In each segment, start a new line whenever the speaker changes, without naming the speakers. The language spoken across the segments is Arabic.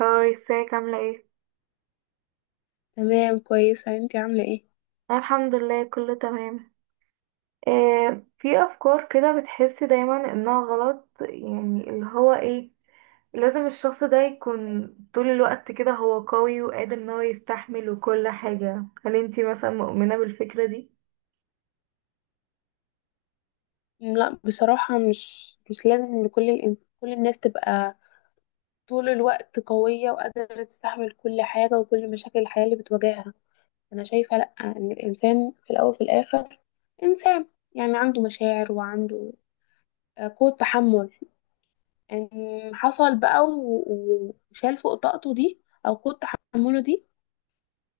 هاي، ازيك؟ عاملة ايه؟
تمام كويسة، انتي عاملة ايه؟
أنا الحمد لله كله تمام. آه، في أفكار كده بتحسي دايما إنها غلط، يعني اللي هو ايه، لازم الشخص ده يكون طول الوقت كده هو قوي وقادر إن هو يستحمل وكل حاجة. هل انتي مثلا مؤمنة بالفكرة دي؟
لا بصراحة مش لازم ان كل الناس تبقى طول الوقت قوية وقادرة تستحمل كل حاجة وكل مشاكل الحياة اللي بتواجهها. انا شايفة لا، ان الانسان في الاول وفي الاخر انسان، يعني عنده مشاعر وعنده قوة تحمل. ان حصل بقى و- و- وشال فوق طاقته دي او قوة تحمله دي،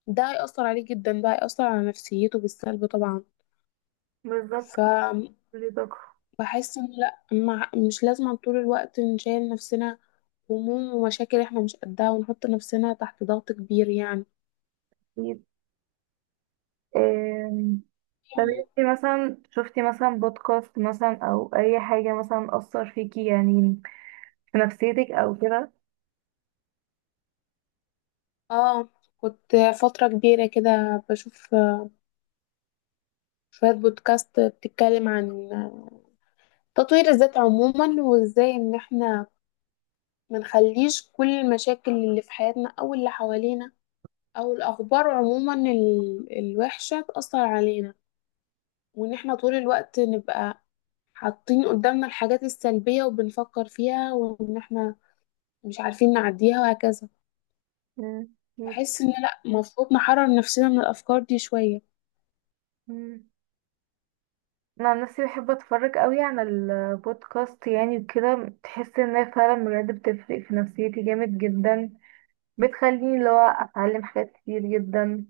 ده هيأثر عليه جدا، بقى هيأثر على نفسيته بالسلب.
بالظبط،
طبعا.
كل طاقة.
بحس ان لا، مع مش لازم طول الوقت نشيل نفسنا هموم ومشاكل احنا مش قدها، ونحط نفسنا تحت ضغط كبير يعني.
أكيد. آم، طب انتي مثلا شفتي مثلا بودكاست مثلا أو أي حاجة مثلا أثر فيكي، يعني في نفسيتك أو كده؟
اه، كنت فترة كبيرة كده بشوف شوية بودكاست بتتكلم عن تطوير الذات عموما، وازاي ان احنا منخليش كل المشاكل اللي في حياتنا او اللي حوالينا او الاخبار عموما الوحشة تأثر علينا، وان احنا طول الوقت نبقى حاطين قدامنا الحاجات السلبية وبنفكر فيها، وإن إحنا مش عارفين نعديها وهكذا.
مم، أكيد.
بحس إن لأ، المفروض نحرر نفسنا من الأفكار دي شوية.
مم. انا عن نفسي بحب اتفرج قوي على البودكاست يعني وكده، تحس انها فعلا بجد بتفرق في نفسيتي جامد جدا، بتخليني اللي هو اتعلم حاجات كتير جدا.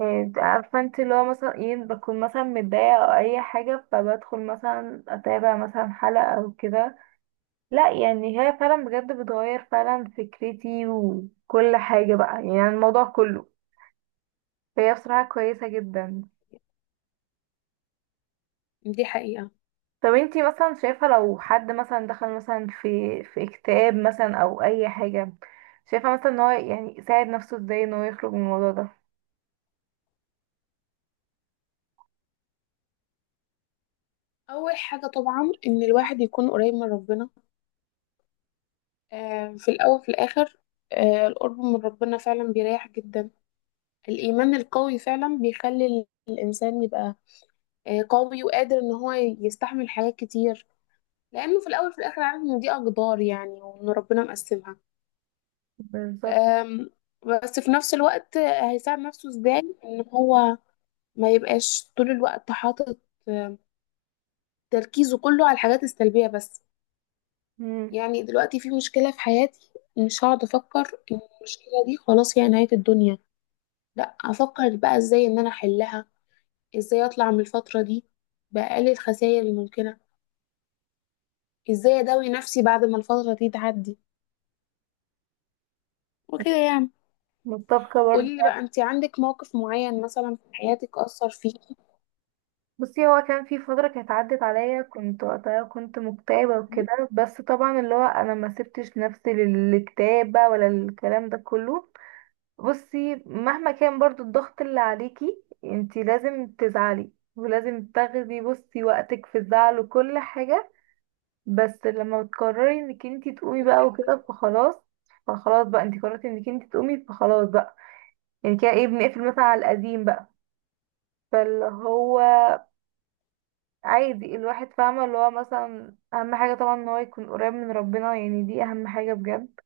إيه، عارفه انت اللي هو مثلا ايه، بكون مثلا متضايقه او اي حاجه فبدخل مثلا اتابع مثلا حلقه او كده. لا، يعني هي فعلا بجد بتغير فعلا فكرتي وكل حاجه بقى، يعني الموضوع كله، فهي بصراحه كويسه جدا.
دي حقيقة.
طب انتي مثلا شايفة لو حد مثلا دخل مثلا في اكتئاب مثلا او اي حاجة، شايفة مثلا ان هو يعني يساعد نفسه ازاي ان هو يخرج من الموضوع ده؟
أول حاجة طبعا إن الواحد يكون قريب من ربنا. آه، في الأول في الآخر آه القرب من ربنا فعلا بيريح جدا. الإيمان القوي فعلا بيخلي الإنسان يبقى آه قوي وقادر إن هو يستحمل حاجات كتير، لأنه في الأول في الآخر عارف إن دي أقدار يعني، وإن ربنا مقسمها.
بالظبط.
أم، بس في نفس الوقت هيساعد نفسه ازاي ان هو ما يبقاش طول الوقت حاطط أم، تركيزه كله على الحاجات السلبية بس.
مم.
يعني دلوقتي في مشكلة في حياتي، مش هقعد افكر ان المشكلة دي خلاص هي نهاية الدنيا، لا افكر بقى ازاي ان انا احلها، ازاي اطلع من الفترة دي بأقل الخسائر الممكنة، ازاي اداوي نفسي بعد ما الفترة دي تعدي، وكده يعني.
متفقة برضه.
قولي لي بقى، انت عندك موقف معين مثلا في حياتك أثر فيكي؟
بصي، هو كان في فترة كانت عدت عليا، كنت وقتها كنت مكتئبة وكده، بس طبعا اللي هو انا ما سبتش نفسي للكتابة ولا الكلام ده كله. بصي، مهما كان برضو الضغط اللي عليكي انتي لازم تزعلي، ولازم تاخدي بصي وقتك في الزعل وكل حاجة، بس لما بتقرري انك انتي تقومي بقى وكده فخلاص. فخلاص بقى، انتي قررتي انك انتي تقومي فخلاص بقى، يعني كده ايه، بنقفل مثلا على القديم بقى. فاللي هو عادي، الواحد فاهمة اللي هو مثلا أهم حاجة طبعا ان هو يكون قريب من ربنا، يعني دي أهم حاجة بجد.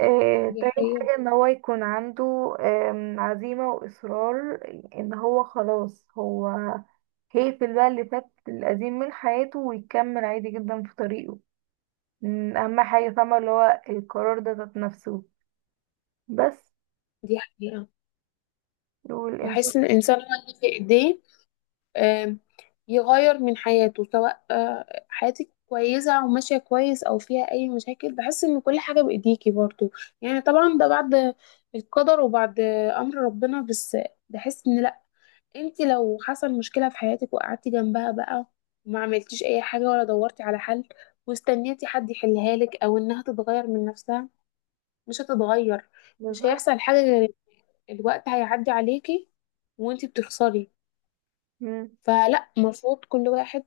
آه،
دي
تاني
حقيقة.
حاجة ان هو يكون عنده عزيمة وإصرار ان هو خلاص، هو هيقفل بقى اللي فات القديم من حياته ويكمل عادي جدا في طريقه. مم، اهم حاجه فاهمه اللي هو القرار ده ذات نفسه بس.
دي حقيقة.
والانت،
بحس إن الإنسان هو اللي في إيديه آم، يغير من حياته. سواء آه، حياتك كويسة أو ماشية كويس أو فيها أي مشاكل، بحس إن كل حاجة بإيديكي برضو. يعني طبعا ده بعد القدر وبعد أمر ربنا، بس بحس إن لأ، أنت لو حصل مشكلة في حياتك وقعدتي جنبها بقى وما عملتيش أي حاجة ولا دورتي على حل، واستنيتي حد يحلها لك أو إنها تتغير من نفسها، مش هتتغير. مش
بالظبط.
هيحصل حاجة، غير الوقت هيعدي عليكي وانتي بتخسري.
مم.
فلا، المفروض كل واحد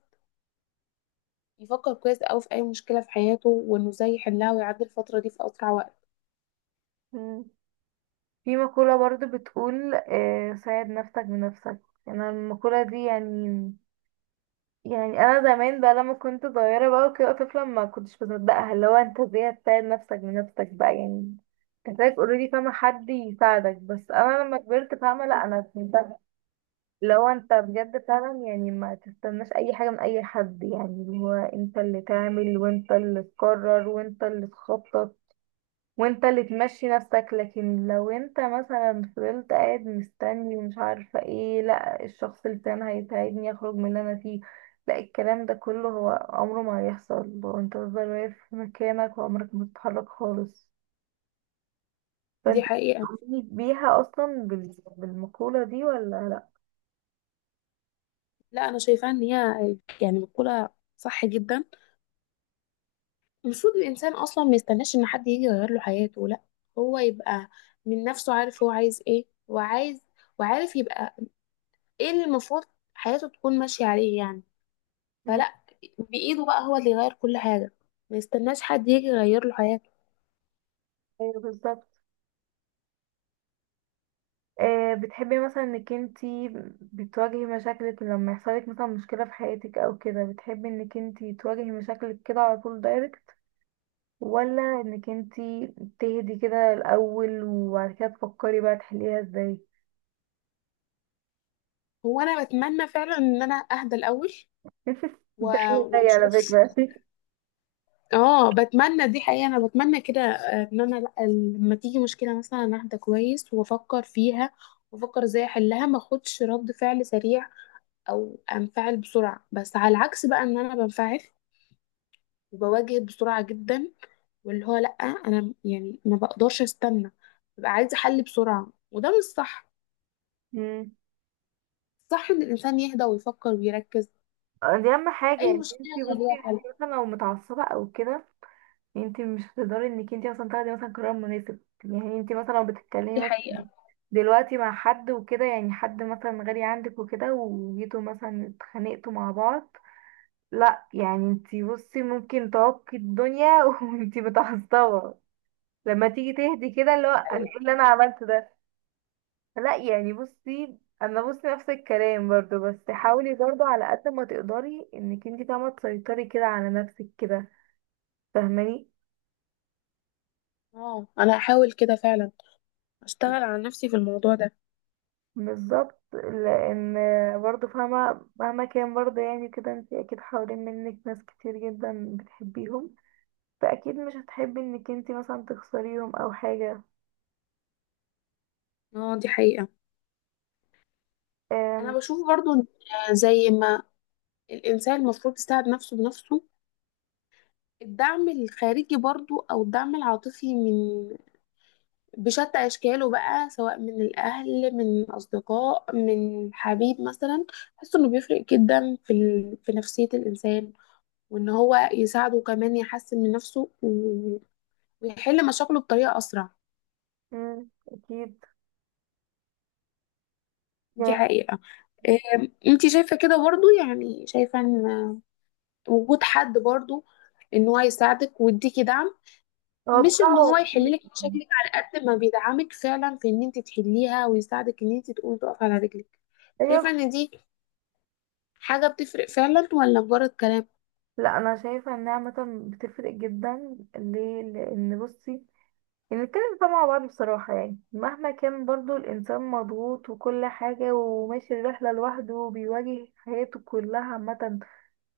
يفكر كويس أوي في أي مشكلة في حياته، وإنه إزاي يحلها ويعدي الفترة دي في أسرع وقت.
مم. في مقوله برضو بتقول آه، ساعد نفسك بنفسك. انا المقوله دي يعني، يعني انا زمان بقى لما كنت صغيره بقى وكده طفله ما كنتش بصدقها، اللي هو انت ازاي هتساعد نفسك بنفسك بقى يعني؟ كذلك اوريدي فاهمه حد يساعدك، بس انا لما كبرت فاهمه لا، انا لو انت بجد فعلا يعني ما تستناش اي حاجة من اي حد، يعني اللي هو انت اللي تعمل وانت اللي تقرر وانت اللي تخطط وانت اللي تمشي نفسك. لكن لو انت مثلا فضلت قاعد مستني ومش عارفة ايه، لا الشخص اللي كان هيساعدني اخرج من اللي انا فيه، لا الكلام ده كله، هو عمره ما هيحصل لو انت تفضل واقف في مكانك وعمرك ما تتحرك خالص.
دي
فانت
حقيقة.
بتؤمني بيها اصلا بالمقولة دي ولا لا؟
لا، أنا شايفة إن هي يعني مقولة صح جدا. المفروض الإنسان أصلا ما يستناش إن حد يجي يغير له حياته، لا، هو يبقى من نفسه عارف هو عايز إيه وعايز، وعارف يبقى إيه اللي المفروض حياته تكون ماشية عليه يعني.
مم.
فلا، بإيده بقى هو اللي يغير كل حاجة، ما يستناش حد يجي يغير له حياته.
ايوه، بالظبط. آه، بتحبي مثلا انك انتي بتواجهي مشاكلك لما يحصلك مثلا مشكلة في حياتك او كده، بتحبي انك انتي تواجهي مشاكلك كده على طول دايركت، ولا انك انتي تهدي كده الاول وبعد كده تفكري بقى تحليها ازاي؟
هو انا بتمنى فعلا ان انا اهدى الاول
ده
و-
ايه زي على
واشوف.
فكرة.
اه بتمنى، دي حقيقة انا بتمنى كده آه، ان انا لأ، لما تيجي مشكلة مثلا أنا اهدى كويس وافكر فيها، وافكر ازاي احلها، ما اخدش رد فعل سريع او انفعل بسرعة. بس على العكس بقى، ان انا بنفعل وبواجه بسرعة جدا، واللي هو لا انا يعني ما بقدرش استنى، ببقى عايزة حل بسرعة، وده مش صح.
مم.
صح ان الانسان يهدى ويفكر ويركز.
دي اهم حاجة
اي
يعني.
مشكلة
انتي
كان
بصي،
ليها حل.
انتي مثلا لو متعصبة او كده، انتي مش هتقدري انك انتي مثلا تاخدي مثلا قرار مناسب. يعني انتي مثلا لو
دي
بتتكلمي
حقيقة.
دلوقتي مع حد وكده، يعني حد مثلا غالي عندك وكده، وجيتوا مثلا اتخانقتوا مع بعض، لا يعني انتي بصي ممكن تعكي الدنيا وانتي متعصبة. لما تيجي تهدي كده اللي هو انا ايه اللي انا عملته ده. لا يعني بصي انا، بصي نفس الكلام برضو، بس حاولي برضو على قد ما تقدري انك انتي فاهمة تسيطري كده على نفسك كده، فاهماني؟
اه انا هحاول كده فعلا اشتغل على نفسي في الموضوع ده.
بالظبط، لان برضه فاهمة مهما كان برضه يعني كده انت اكيد حوالين منك ناس كتير جدا بتحبيهم، فاكيد مش هتحبي انك انت مثلا تخسريهم او حاجة.
اه دي حقيقة.
أم.
انا بشوف برضو إن زي ما الانسان المفروض يساعد نفسه بنفسه، الدعم الخارجي برضو او الدعم العاطفي من بشتى اشكاله بقى، سواء من الاهل من اصدقاء من حبيب مثلا، بحس انه بيفرق جدا في نفسية الانسان، وان هو يساعده كمان يحسن من نفسه و... ويحل مشاكله بطريقة اسرع.
أم، اكيد. يعني،
دي حقيقة. أم، انتي شايفة كده برضو؟ يعني شايفة ان وجود حد برضو ان هو يساعدك ويديكي دعم،
هو
مش ان هو
بصراحة،
يحللك مشاكلك، على قد ما بيدعمك فعلا في ان انت تحليها ويساعدك ان انت تقومي تقف على رجلك،
ايوه.
شايفة ان دي حاجة بتفرق فعلا ولا مجرد كلام؟
لا، انا شايفة انها عامة بتفرق جدا. ليه؟ لان بصي، يعني نتكلم بقى مع بعض بصراحة، يعني مهما كان برضه الإنسان مضغوط وكل حاجة وماشي الرحلة لوحده وبيواجه حياته كلها عامة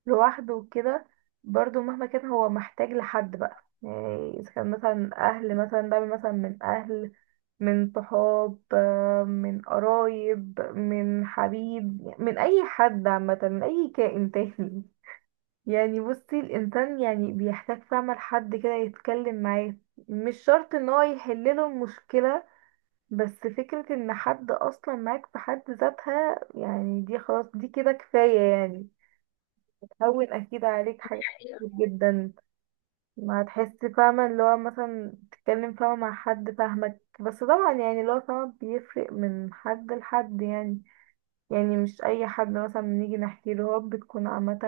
لوحده وكده، برضو مهما كان هو محتاج لحد بقى، يعني اذا كان مثلا اهل، مثلا دعم مثلا من اهل، من صحاب، آه، من قرايب، من حبيب، من اي حد عامة، من اي كائن تاني. يعني بصي الانسان يعني بيحتاج فعلا لحد كده يتكلم معاه، مش شرط ان هو يحلله المشكلة، بس فكرة ان حد اصلا معاك في حد ذاتها، يعني دي خلاص دي كده كفاية يعني. هون اكيد عليك حاجات كتير جدا، ما تحس فاهمة اللي هو مثلا تتكلم فاهمة مع حد فاهمك. بس طبعا يعني اللي هو فاهمة بيفرق من حد لحد، يعني يعني مش اي حد مثلا بنيجي نحكي له، هو بتكون عامة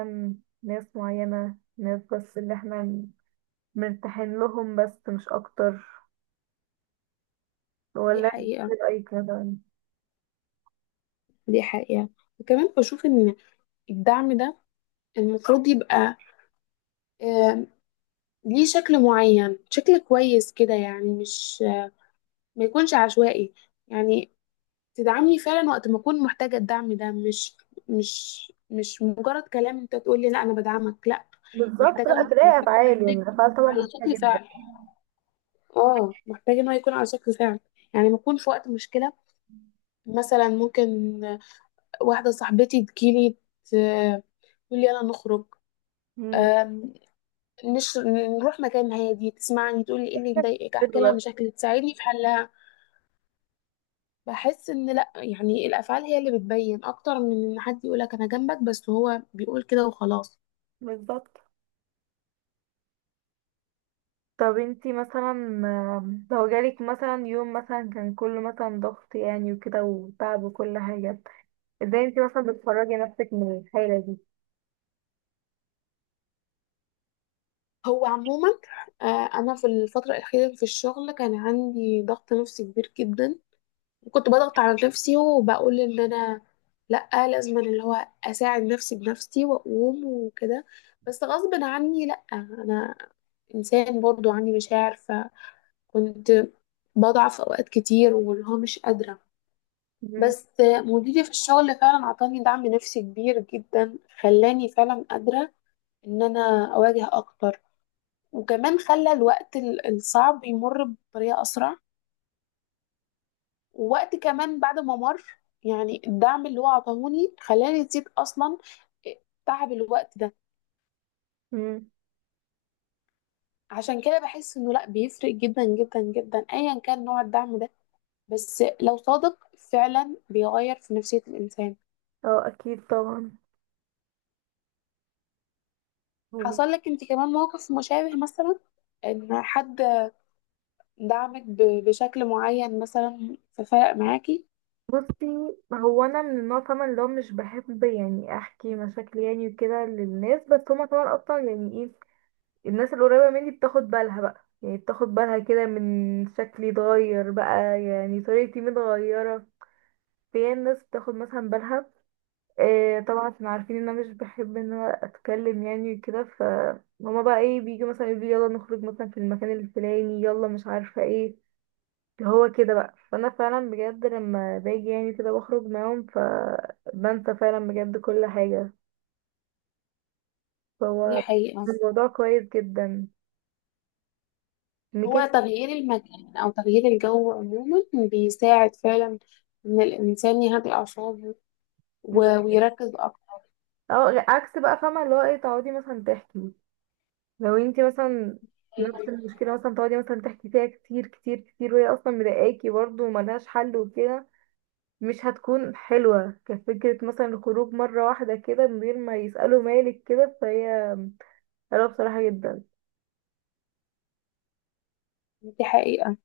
ناس معينة، ناس بس اللي احنا مرتاحين لهم بس مش اكتر.
دي
ولا انت
حقيقة.
إيه رأيك مثلا؟
دي حقيقة. وكمان بشوف ان الدعم ده المفروض يبقى آم، ليه شكل معين، شكل كويس كده يعني، مش ما يكونش عشوائي. يعني تدعمني فعلا وقت ما اكون محتاجه الدعم ده، مش مش مجرد كلام انت تقول لي لا انا بدعمك، لا،
بالظبط،
محتاجه،
لا
محتاجه
تلاقي افعال،
ده
يعني الافعال
يكون
طبعا
على
مهمة
شكل
جدا.
فعل. اه محتاجه ان هو يكون على شكل فعل. يعني ما اكون في وقت مشكله، مثلا ممكن واحده صاحبتي تجيلي ت- تقول لي يلا نخرج،
مم.
آم، نش... نروح مكان هادي، تسمعني، تقول لي ايه اللي مضايقك، احكي لها
حلوة.
مشاكل تساعدني في حلها. بحس ان لا يعني الافعال هي اللي بتبين اكتر من ان حد يقولك انا جنبك، بس هو بيقول كده وخلاص.
بالظبط. طب انتي مثلا لو جالك مثلا يوم مثلا كان كله مثلا ضغط، يعني وكده وتعب وكل حاجة، ازاي انتي مثلا بتخرجي نفسك من الحالة دي؟
هو عموما آه، انا في الفتره الاخيره في الشغل كان عندي ضغط نفسي كبير جدا، وكنت بضغط على نفسي وبقول ان انا لا لازم أنا اللي هو اساعد نفسي بنفسي واقوم وكده. بس غصب عني لا انا انسان برضو عندي مشاعر، فكنت بضعف اوقات كتير واللي هو مش قادره.
مم.
بس مديري في الشغل فعلا عطاني دعم نفسي كبير جدا، خلاني فعلا قادرة ان انا اواجه اكتر، وكمان خلى الوقت الصعب يمر بطريقة اسرع. ووقت كمان بعد ما مر، يعني الدعم اللي هو عطاهوني خلاني نسيت اصلا تعب الوقت ده.
مم.
عشان كده بحس انه لا بيفرق جدا جدا جدا، ايا كان نوع الدعم ده بس لو صادق فعلا بيغير في نفسية الانسان.
اه اكيد طبعا. مم.
حصل لك انت كمان موقف مشابه مثلا، ان حد دعمك بشكل معين مثلا ففرق معاكي؟
بصي، هو انا من النوع طبعا اللي هو مش بحب يعني احكي مشاكلي يعني وكده للناس، بس هما طبعا اصلا يعني ايه، الناس القريبة مني بتاخد بالها بقى، يعني بتاخد بالها كده من شكلي اتغير بقى، يعني طريقتي متغيرة. في ناس بتاخد مثلا بالها، إيه طبعا، عشان عارفين ان انا مش بحب ان انا اتكلم يعني وكده. ف هما بقى ايه، بيجوا مثلا يقولوا لي يلا نخرج مثلا في المكان الفلاني، يلا مش عارفه ايه اللي هو كده بقى. فانا فعلا بجد لما باجي يعني كده بخرج معاهم ف بنسى فعلا بجد كل حاجه،
دي
فهو
حقيقة.
الموضوع كويس جدا ان كده.
هو تغيير المكان أو تغيير الجو عموما بيساعد فعلا إن الإنسان يهدي أعصابه و- ويركز أكتر.
اه عكس بقى فاهمه اللي هو ايه، تقعدي مثلا تحكي، لو انتي مثلا نفس المشكله مثلا تقعدي مثلا تحكي فيها كتير كتير كتير وهي اصلا مضايقاكي برضه وملهاش حل وكده، مش هتكون حلوة كفكرة مثلا الخروج مرة واحدة كده من غير ما يسألوا مالك كده، فهي حلوة بصراحة جدا.
دي حقيقة.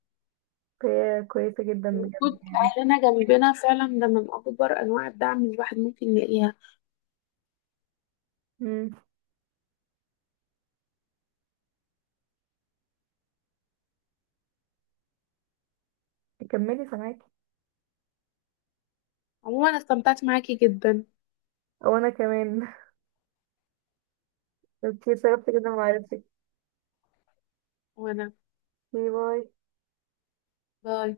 فهي كويسة جدا بجد
وجود
يعني.
أهلنا جنبنا فعلا ده من أكبر أنواع الدعم اللي الواحد ممكن يلاقيها.
مم. كملي سامعاكي.
عموما استمتعت معاكي جدا.
او انا كمان. اوكي، سببت كده معرفتك.
وأنا
باي باي.
باي.